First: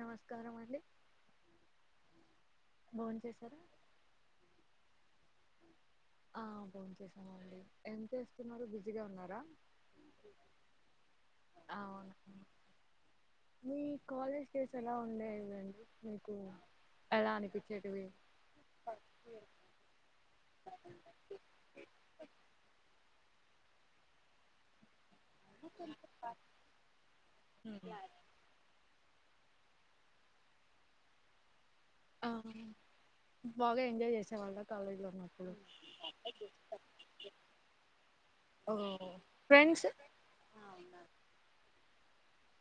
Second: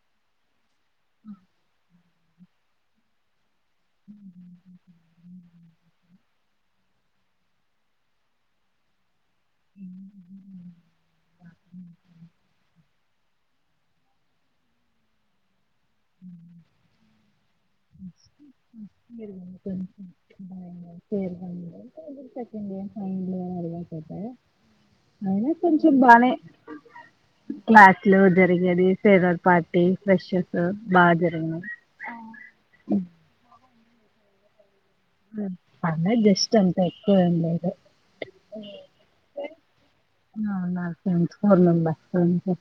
నమస్కారం అండి ఆ భోంచేసారా [unintelligible] ఆ భోంచేసామండి ఏం చేస్తున్నారు బిజీగా ఉన్నారా అవును మీ [unintelligible] కాలేజ్ డేస్ ఎలా ఉండేదండి మీకు ఎలా అనిపించేటివి బర్డి [unintelligible] మళ్లీ అదే కొడతారు అయినా కొంచెం బానే ఉమ్. క్లాస్ లో జరిగేది ఫెద పార్టీ ఫ్రెష్ బాగా జరిగినాయి హా ఆ బాగా ఎంజాయ్ చేసేవాళ్ల అలా జస్ట్ అంత ఎక్కువేం లేదు ఓ ఫ్రెండ్స్ నా ఫ్రెండ్స్ ఫోర్ మెంబర్స్ ఓ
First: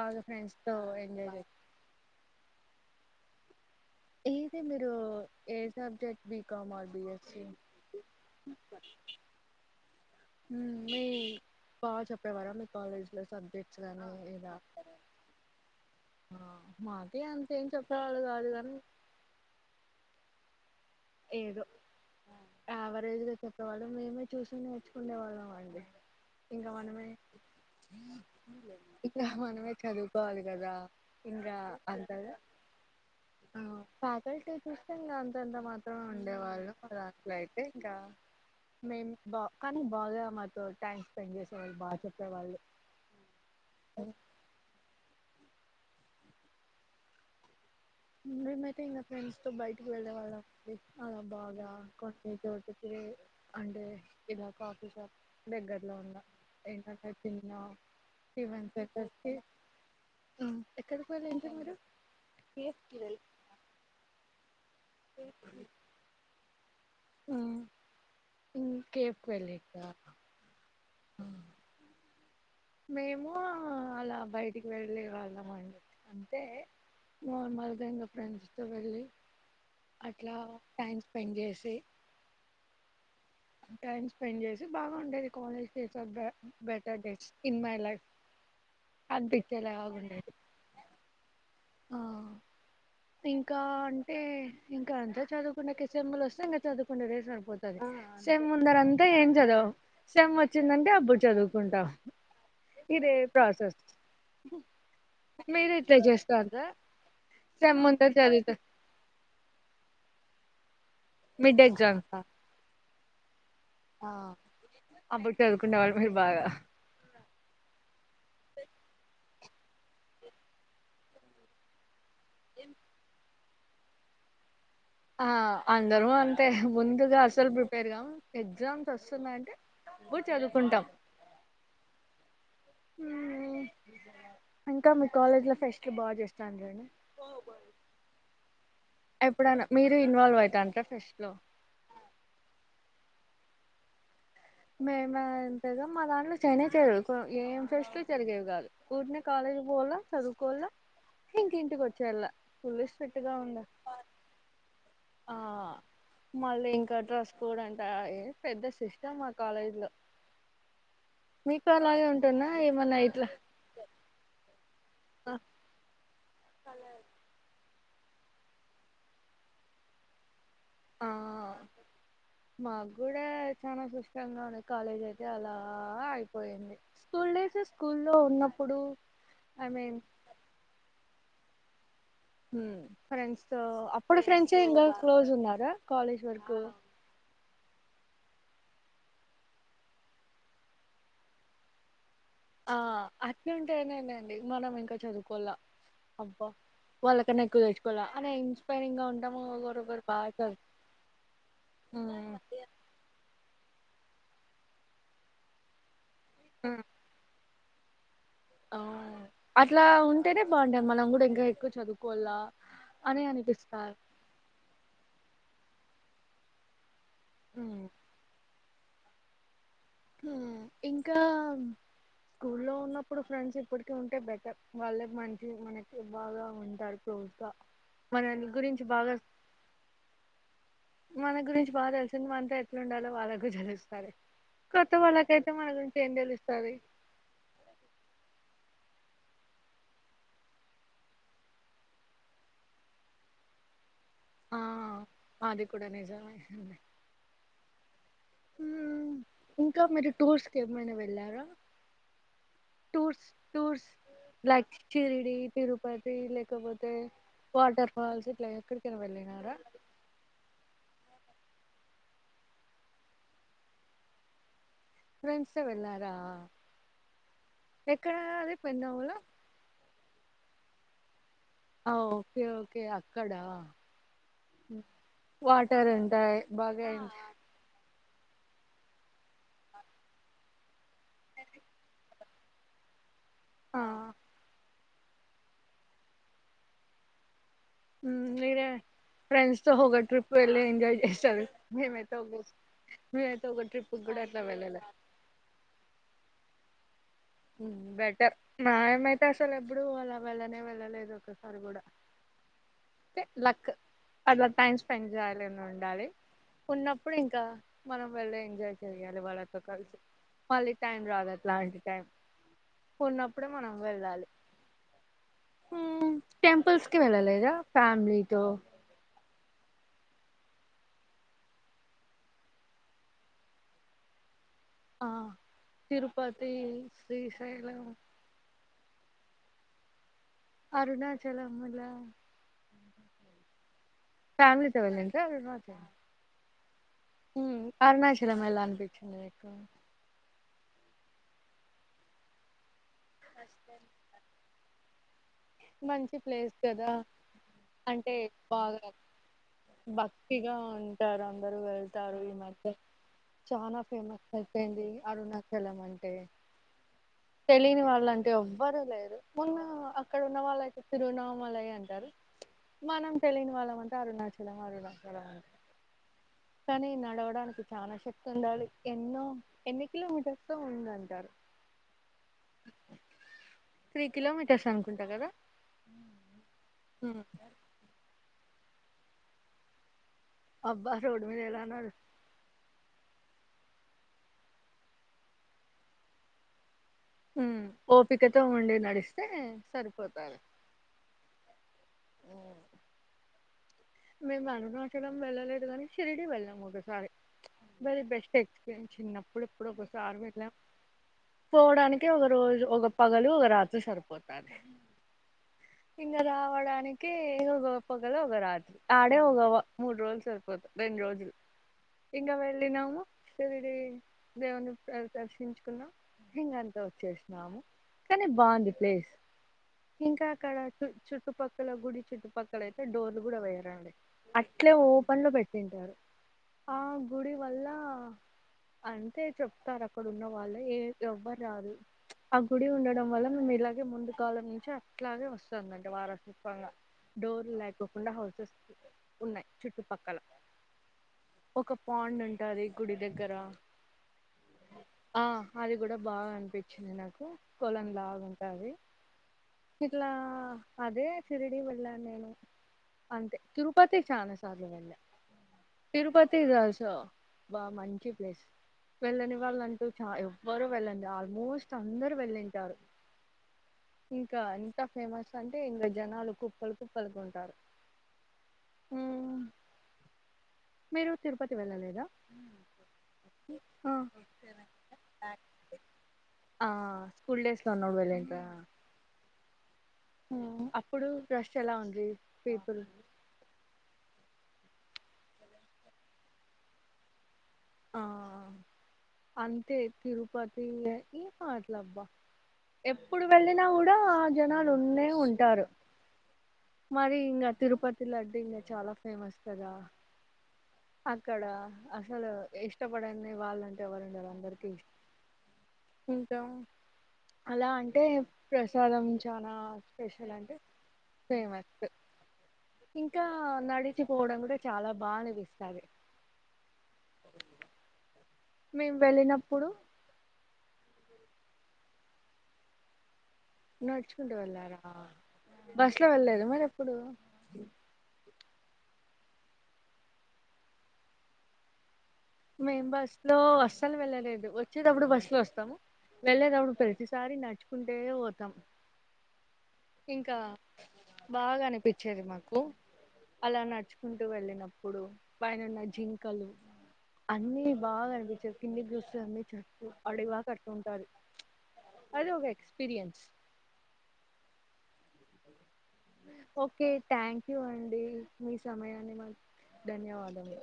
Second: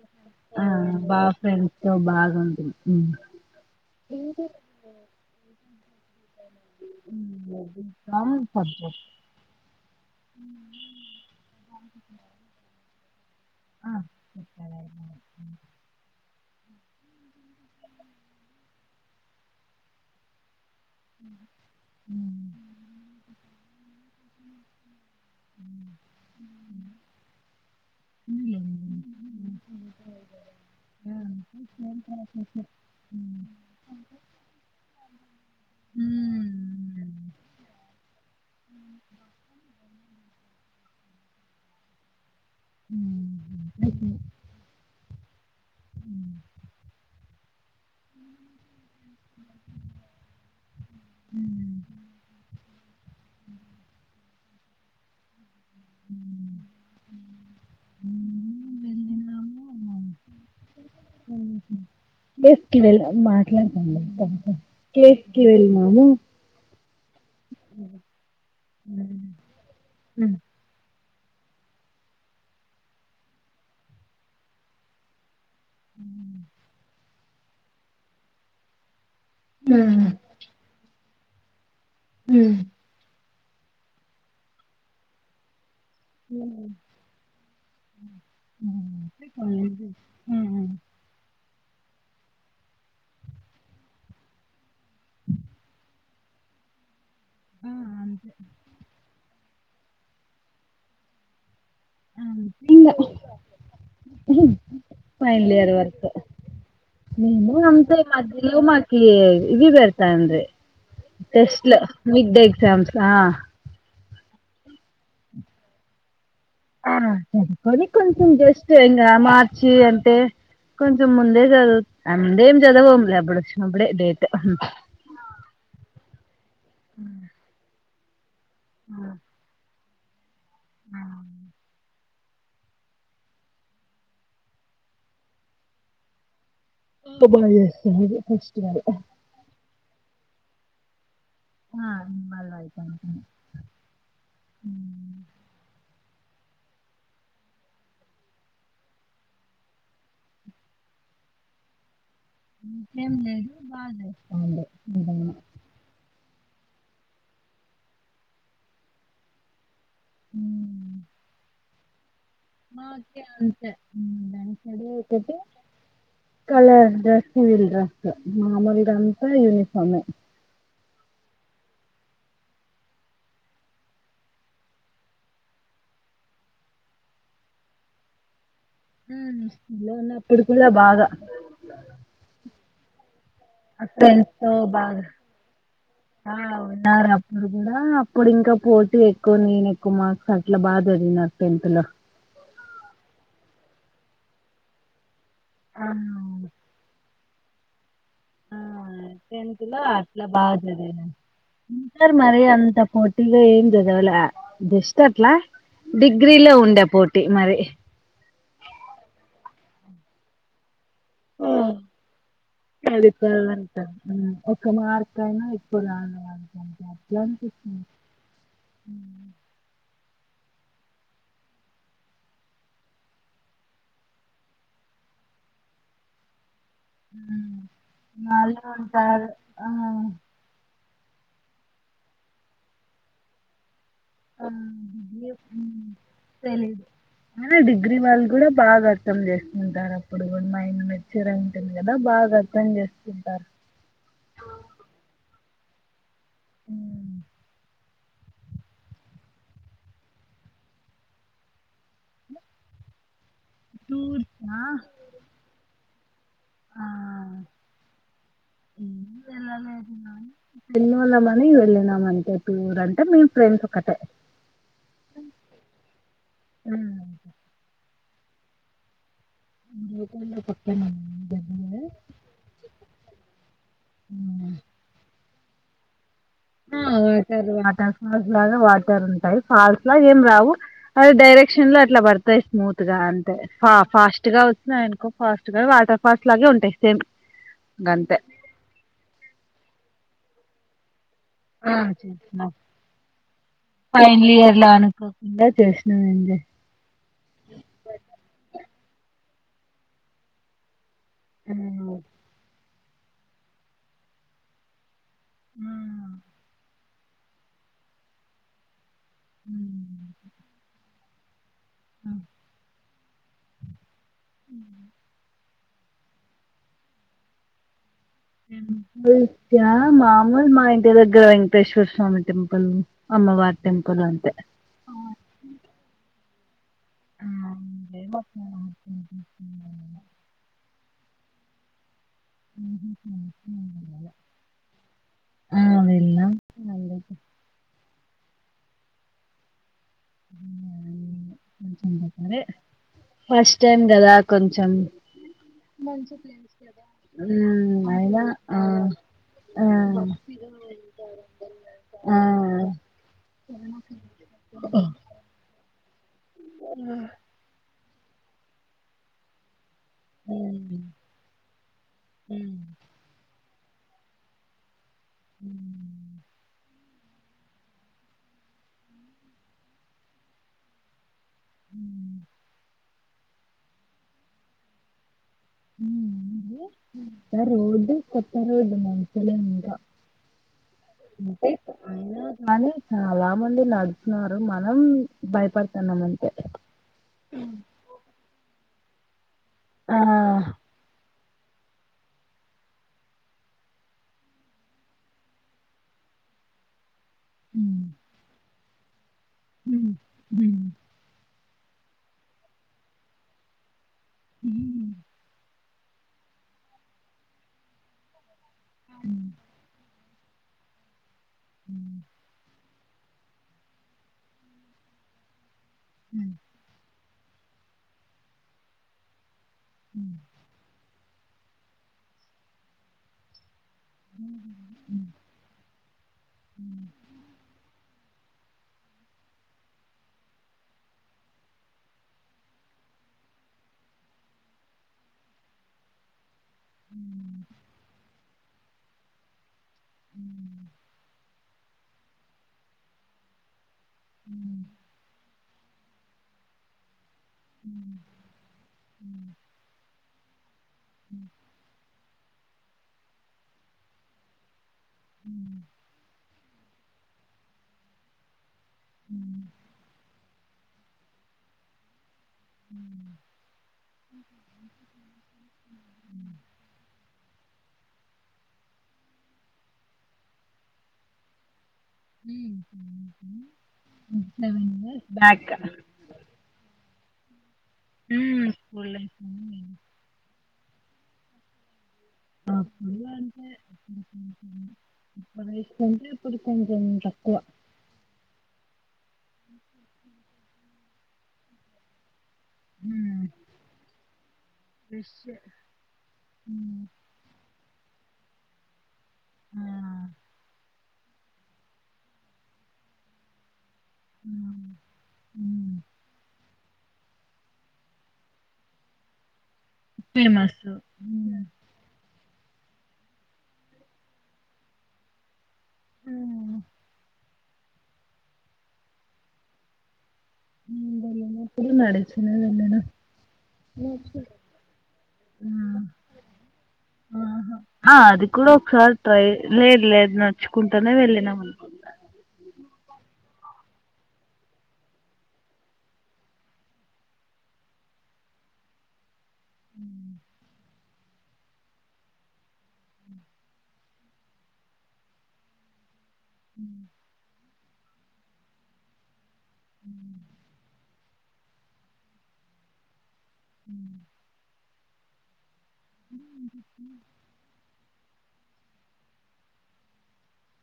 బాగా ఫ్రెండ్స్ ఆ తో ఎంజాయ్ బాగా చే ఫ్రెండ్స్ తో బాగుంటు ఉ ఏంది మీరు ఏ subject B comma or B S C common subject హా మీ బాగా చెప్పేవారా మీ కాలేజీలో స ఎట్లనో ఉంది ఇగ ఆ మాతి అంతేం చెప్పిన వాళ్ళు ఏదో యావరేజ్ లో చెప్ప వాళ మేమే చూసింది ఉండేవాళ్ళం అండి ఇంకా మనమే ఇంకా మనమే ఆ చదువుకోవాలి కదా హ్మ్. ఇంకా సేమ్ అంతగా ప్రాసెస్సే. హ్మ్. ఫ్యాకల్టీ చూస్తే ఇంకా అంతంతత్ర. ఉండేవాళ్ళు అ హ్మ్. అట్ల అయితే ఇంకా మే బా కానీ బా. బాగా మాతో టైమ్ స్పెండ్ చేసే వాళ్ళుగా చెప్పేవాళ్ళు అ అ నిమ్ మైతే ఇ ఫ్రెండ్స్ తో బయటికి వెళ్ళే వాళ్ళ అలా బాగా హ్మ్. అంట అంటే ఇలా కాఫీ షాప్ దగ్గరలో ఉంద ఏంటంటే తీ మేము మంట అ బ వెళ్ళ మాట్లాడతాం [unintelligible] కేఫ్ హ్మ్. వెళ్లి హ్మ్. అ మేము అలా బయటికి వెళ్లే వాళ్ళం అవును అంతే మమలుగా ఇం ఫ్రెండ్స్ తో వెల్లి హ్మ్. అట్లా థ్యాంస్ స్పెండ్ చేేసి హ టైమ్ స్పెండ్ చేసి బాగా ఉండేది కాలేజ్ హ్మ్. బెటర్ డేస్ ఇన్ మైఫ్ హ్మ్. అపిట్ట కాలేజీ ఆండేది హ్మ్. ఆ ఇంకా అంటే ఇంకా అంతా చదువుకున్న సేమ్ లు వేస్తే ఇంకా చదువుకునేదే ఆ! సరిపోతుది అంతే. సేమ్ ముందర అంతా ఏం చదవం సమ్ వచ్చిందంటే అబ్బు చదువు కొంటాం అంతే. ఇంగ ఇదే ప్రాసెస్ ఫైనల్ మీరు ఇయర్ ఇట్లా వరకు. చేస్తందా. మేము అంతే మధ్యలో మాకి ఇది బెడతాండ్రి మిడ్ టెస్ట్ లో మిడ్ ఎక్జామ్ ఆ ఆ అబ్బుడు చదువుకుండ వాళ్ళమే బాగా ఆ చదువుకొని కొంచెం జస్ట్ ఇంగ మార్చి అంటే కొంచెం ముందే చదువు అందేం చదవంలే అబ్బుడు అబడే ఇదైతే ఆ అందరు అంతే ముందుగా అసలు ప్రి పెరుగా ఎగ్జామ్స్ వస్తుందంటే బుడ్ చదువుకుంటాం ఇంకా మీ కాలేజ్ లో ఫెస్ట్లు బా చే పొబ్బులో చే [unintelligible] ఫెస్టివల్ ఎప్పుడైనా మీరు ఇన్వాల్వ్ అయితాంట్రా ఫెస్ట్ లో ఆ ఇన్వాల్వ్ అయితాంటిమి మ మా ఎంతద మా దాంట్లో చేనే చేయరు ఏం ఫ్రెస్ట్లు జరిగేవి గాదు ఊరినే కాలేజ్కి పోల్ల చదువుకోల్ల ఇంక ఇంటికి వచ్చేయళ్ళ ఇంకేం లేదు బాగజెస్తాండ్లె ఆ ఏదైనా మళ్ళీ ఇంకా డ్రస్ కోడ్ అంట ఏ పెద్ద సిస్టమ్ కాలేజ్ లో హ్మ్ ఇక్కడ అలాగే ఉంటుందా ఏమన్నా మాకి అంతే దంసడు ఆ కళ జాస్దివిల్రా మాములగంతా యూనిఫామే ఆ మాగ్గూడా చాలా సుష్టంగా ఉంది కాలేజ్ అయితే అలా అయిపోయింది స్కూల్ డేస్ స్కూల్ లో ఉన్న స్కూల్లో ఉన్నప్పుడు కూడా బాగా ఫ్రెన్స్ సో అప్పుడు ఫ్రెండ్స్ తో ఫ్రెండ్సే ఇంగా బాగా క్లోజ్ ఉన్నారా కాలేజ్ వరకు [unintelligible] గూడా అప్పుడు ఇంకా పోటీ ఎక్కువ నేను ఎక్కువ మార్క్స్ అట్లా బాగా చదివిన టెన్త్ లో ఆ అట్ను ఉంటేనేనండి మనం ఇంకా చదువుం కొలా ఆ అబ్బా వాళ్ళకన ఎక్కువ తెచ్చుకోవాల అనే ఆ ఇన్స్పైరింగ్ గా ఉంటాము టెన్త్ లో ఒకరొకరు అట్లా బాగా చదువు చదివాను ఇంటర్ ఉమ్. మరి అంత పోటీ గా ఏం చది చ్చ దవల జస్ట్ అట్లా డిగ్రీలో ఉండే పోటీ మరి అవ్ అట్లా ఉంటేనే బాగుండ్ మ్మ్ అని అనిపిస్తారు కడిపాలంటారు ఒక మార్క్ అయినా కొలా [inaudible] రా [inaudible] కృష్ణ ఉమ్. ఇంకా స్కూ లో ఉన్నప్పుడు ఫ్రెండ్స్ ఇప్పటికి ఉంటే బెటర్ వాళ్ళే మంచి మనకి బాగా ఉంచి మాళ్ళా బాగా ఉంటారు ఆ మన గురించి బా తెలసిన వాన్ తో ఎట్లా ఉండాలో వాళ్ళకు తెలుస్ ఆ గురించి ఏం తెలుస్తది తెలిద్ అ డిగ్రిీ వాల్ కూడా బాగా అర్థం చేసుకుంటారు అప్పుడు కూడా మైండ్ మేచూర్ అయి ఉంటది కదా బాగా అర్థం చేస్తుంటారు ఆ అది కూడా నిజమే [inaudible] మ్మ్ ఇంకా మీరు టూర్స్ కి ఏమైనా వెళ్ళారా? టూర్స్ టూర్స్ టూర్సా లైక్ షిర్డీ తిరు ఆ లేకపోతే వాటర్ ఫాల్స్ ఇట్లా ఏం ఎక్కడికైన వెళ్ళినారా? నీ వెళ్ళినాం అంతే టూర్ అంటే మేం ఫ్రెండ్స్ ఒకటే ఫ్రెండ్స ఎ వెళ్ళారా? హ్మ్. ఎక్కడదది [unintelligible] ట పక్కన మ [unintelligible] ఆ ఓకే ఓకే అక్కడా వాటర్ టాయ్ బాగా ఎంజ్ ఫాస్ లాగా వాటర్ ఉంటాయి ఫాల్స్ లా ఏం రావు అది డైరెక్షన్ లో ఎట్లా పడతాయి స్మూత్ గా అంటే ఫ ఆ ఫాస్ట్ గా వచ్చినయి అనుకో ఫాస్ట్ గా వాటర్ ఫాల్స్ లాగే ఉంటాయి సేమ్ గంతే మీరే ఫ్రెండ్స్ తొ ఓ గ ట్రిప్ వెళ్లి ఎంజాయ్ చేస్ ఆ చేసినం మేమైతే ఒక ట్రిప్ కూడా ఫైనల్ అట్లా ఇయర్ లో వెళ్ళలే అనుకోకుండా చేసినం ఎంజాయ్ బెటర్ మాయ మై తె అ అసలు ఎప్పుడూ అలా వెళ్ళనే వెళ్ళలేదు అదొక్కసారి కూడా లక్ అట్లా టైం పెంజలని ఉండాలి ఉన్నపూ ఇప్పుడు ఇంకా మనం వెళ్లేే ఎంజాయ్ చేయాలి వాళ్ళతో కలిసి మళ్ళ టైం రాదు అట్లాంటి టైం ఉన్నప్పుడే మనం వెళ్ళాలి అ టెంపుల్స్ కి వెళ్ళలేదా ఫ్యా త్యా మామూలు మా ఇంటి దగ్గర వెంకటేశ్వర స్వామి టెంపుల్ అమ్మవారి టెంపుల్ అంతే ఆ తీరు పతి శ్రీశైలం ఉమ్ అరుణాచలం లా [inaudible] ఫ్యామిలీతో వెళ్ళకా మా అడి అరుణ చిల మలా అనిపించకు చెంట సారు ఫస్ట్ టైం కదా కొంచెం మంచి ప్లేస్ కదా మ్మ్ అంటే అయినా ఆ బాగా ఆ భక్తిగా ఉంటారు అందరుూ వెళ్తారు ఆ ఈ మధ్య చాలా ఫేమస్ అయిపోయింది అరుణాచలం అంట స తెలిని వా అలాంటి ఎవ్వరు లేరు మున్న అక్కడ ఉన్న వాళ్ళు అయితే హ్మ్. తిరునామల అయ అంటారు హ్మ్. మనం తెలియని ళ్ళ వా అరుణాచలం అరుగుల అ కానీ నడవడానికి చాలా శక్తి ఉండాలి ఎన్నో ఎన్ని కిలోమీటర్స్ తో ఉందంటారు హ త్రీ కిలోమీటర్ సను కుంటా కదా ఉమ్. రదు కొ పర్వదు మంచిసలే నింకా అబ్బా రోడ్డు మీద అంత ఎలా నడు అ కానీ చాలా మంది నడుతున్నారు మనం భయపడుతున్నాం అంటే ఉ ఓపికతో ఉండి నడి సే ఆ సరిపోతారు మేము అనునాచన వెళ్ళలేదు కాని రిడి వెళ్ళం ఒకసారి బర బెస్ట్ చిన్నప్పు ఎప్పుడు ఎప్పుడ కొస ఆర్మ ఇలా పోవడానికి ఒక రోజు ఒక పగలు ఒక రాత్రి సరిపో పోతద ఇంద రావడా అనికినికి హ పోదురా అ ఆడే హగవ మూడు రోజు సరిపోతుదు రెండు రోజులు ఇగ వెళ్ళి నవవు శరీరి దేవుని దర్శించు ఇతా వచ్చేస్త కానీ బాగుంది ప్లేస్ ఇంకా అక్కడ చ చుట్ట చుట్టుక్కల గుడి చుట్టుపక్కల అయితే డోర్లు కూడా వయ్య డి అట్లే ఓపెన్ లో పెట్టింటారు ఆ గుడి వల్ల అంటే చెప్తారు అక్కడ ఉన్న వాళ్ళు ఏ ఎవ్వరు రాదు ఆ గుడి ఉండడం వల్ల మేము ఇలాగే ముందు కాలం నుంచి అట్లాగే వస్తుందండి వారసత్ డోర్ కుండా హౌసెస్ ఉన్నాయి చుట్టుపక్కల ఒక పడ్ ఉంటాది కుడి దగర ఆ అది కూడా బాగా అనిపించింది నాకు కొలంలాగుంటది ఇట్లా అదే సిరిడి వెళ్ళా నేను అంతే తిరుపతి చా సాధవద తిరుపతిద బా మంచి ప్లేస్ వెళ్ళని వాళ్ళ అంటూ చ ఎవ్వరు వెళ్ళండి ఆల్మోస్ట్ అందరుూ వెళ్ళం ఇంకా ఇంత ఫేమస్ అంటే ఇంకా జనాలు కుప్పలు కుప్పలు కుంటారు మీరు తిరుపతి వెళ్ళలేదు ఉహుహు బా క ఫుల్ డేస్ లో ఉన్నప్పుడు ఊ స్కూల్ ఉ అప్పుడు రష్ ఎలా ఉంది ఆ పీపుల్ ఫుల్ అంటే అప్పుడు తీస్కుంటే ఇప్పుడు కొంచెం త ఆ అంతే తిరు పతి ఏ పి అట్లాబ ఎప్పుడు వెళ్ళినా కూడా ఆ జనాలు ఉన్నే ఫ్రెష్ ఉంటారు. మరి ఇంగ తిరుపతి లడ్డు ఇంగ చాలా ఫేమస్ కదా అక్కడ అసలు ఇష్టపడని వాళ్ళు ఎవరు ఉండరు అందరికి ఇంకా అలా అంటే ప్రసాదం చాన ఫేమసు ఉ ఇంకా నడిచిపోవడం కూడా చాలా బా అనిపిస్ తది మేం వెళ్ళినప్పుడు దలేనప్పుడు నడుచిన వెళ్లాలా నడుచుకుంటూ వెళ్ళారా బస్ లో వెళ్ళేదా మరి ఎప్పుడు కుడా ఒకసారి ట్రై లేద్ లేదు నడ్చుకుంటనే వెళ్ళినం మేం బస్ లో అస్సలు వెళ్ళలేదు వచ్చేటప్పుడు బస్సు లో వస్తాం, వెళ్ళేటప్పుడు ప్రతిసారి నడుచుకుంటే పోతాం. ఇంకా బాగా అనిపిచేది మాకు అలా నడుచుకుంటూ వెళ్ళినప్పుడు పైనున జిం కలు అన్ని బాగా అనిపిచే కిందిక్ చూస్తే అని అడవాక అట్టుంటాది అది ఒక ఎక్స్పీరియన్స్ ఉ ఓకే థ్యాంక్ యూ అండి మీ సమయాన్ని మాక్ ధన్యవాదము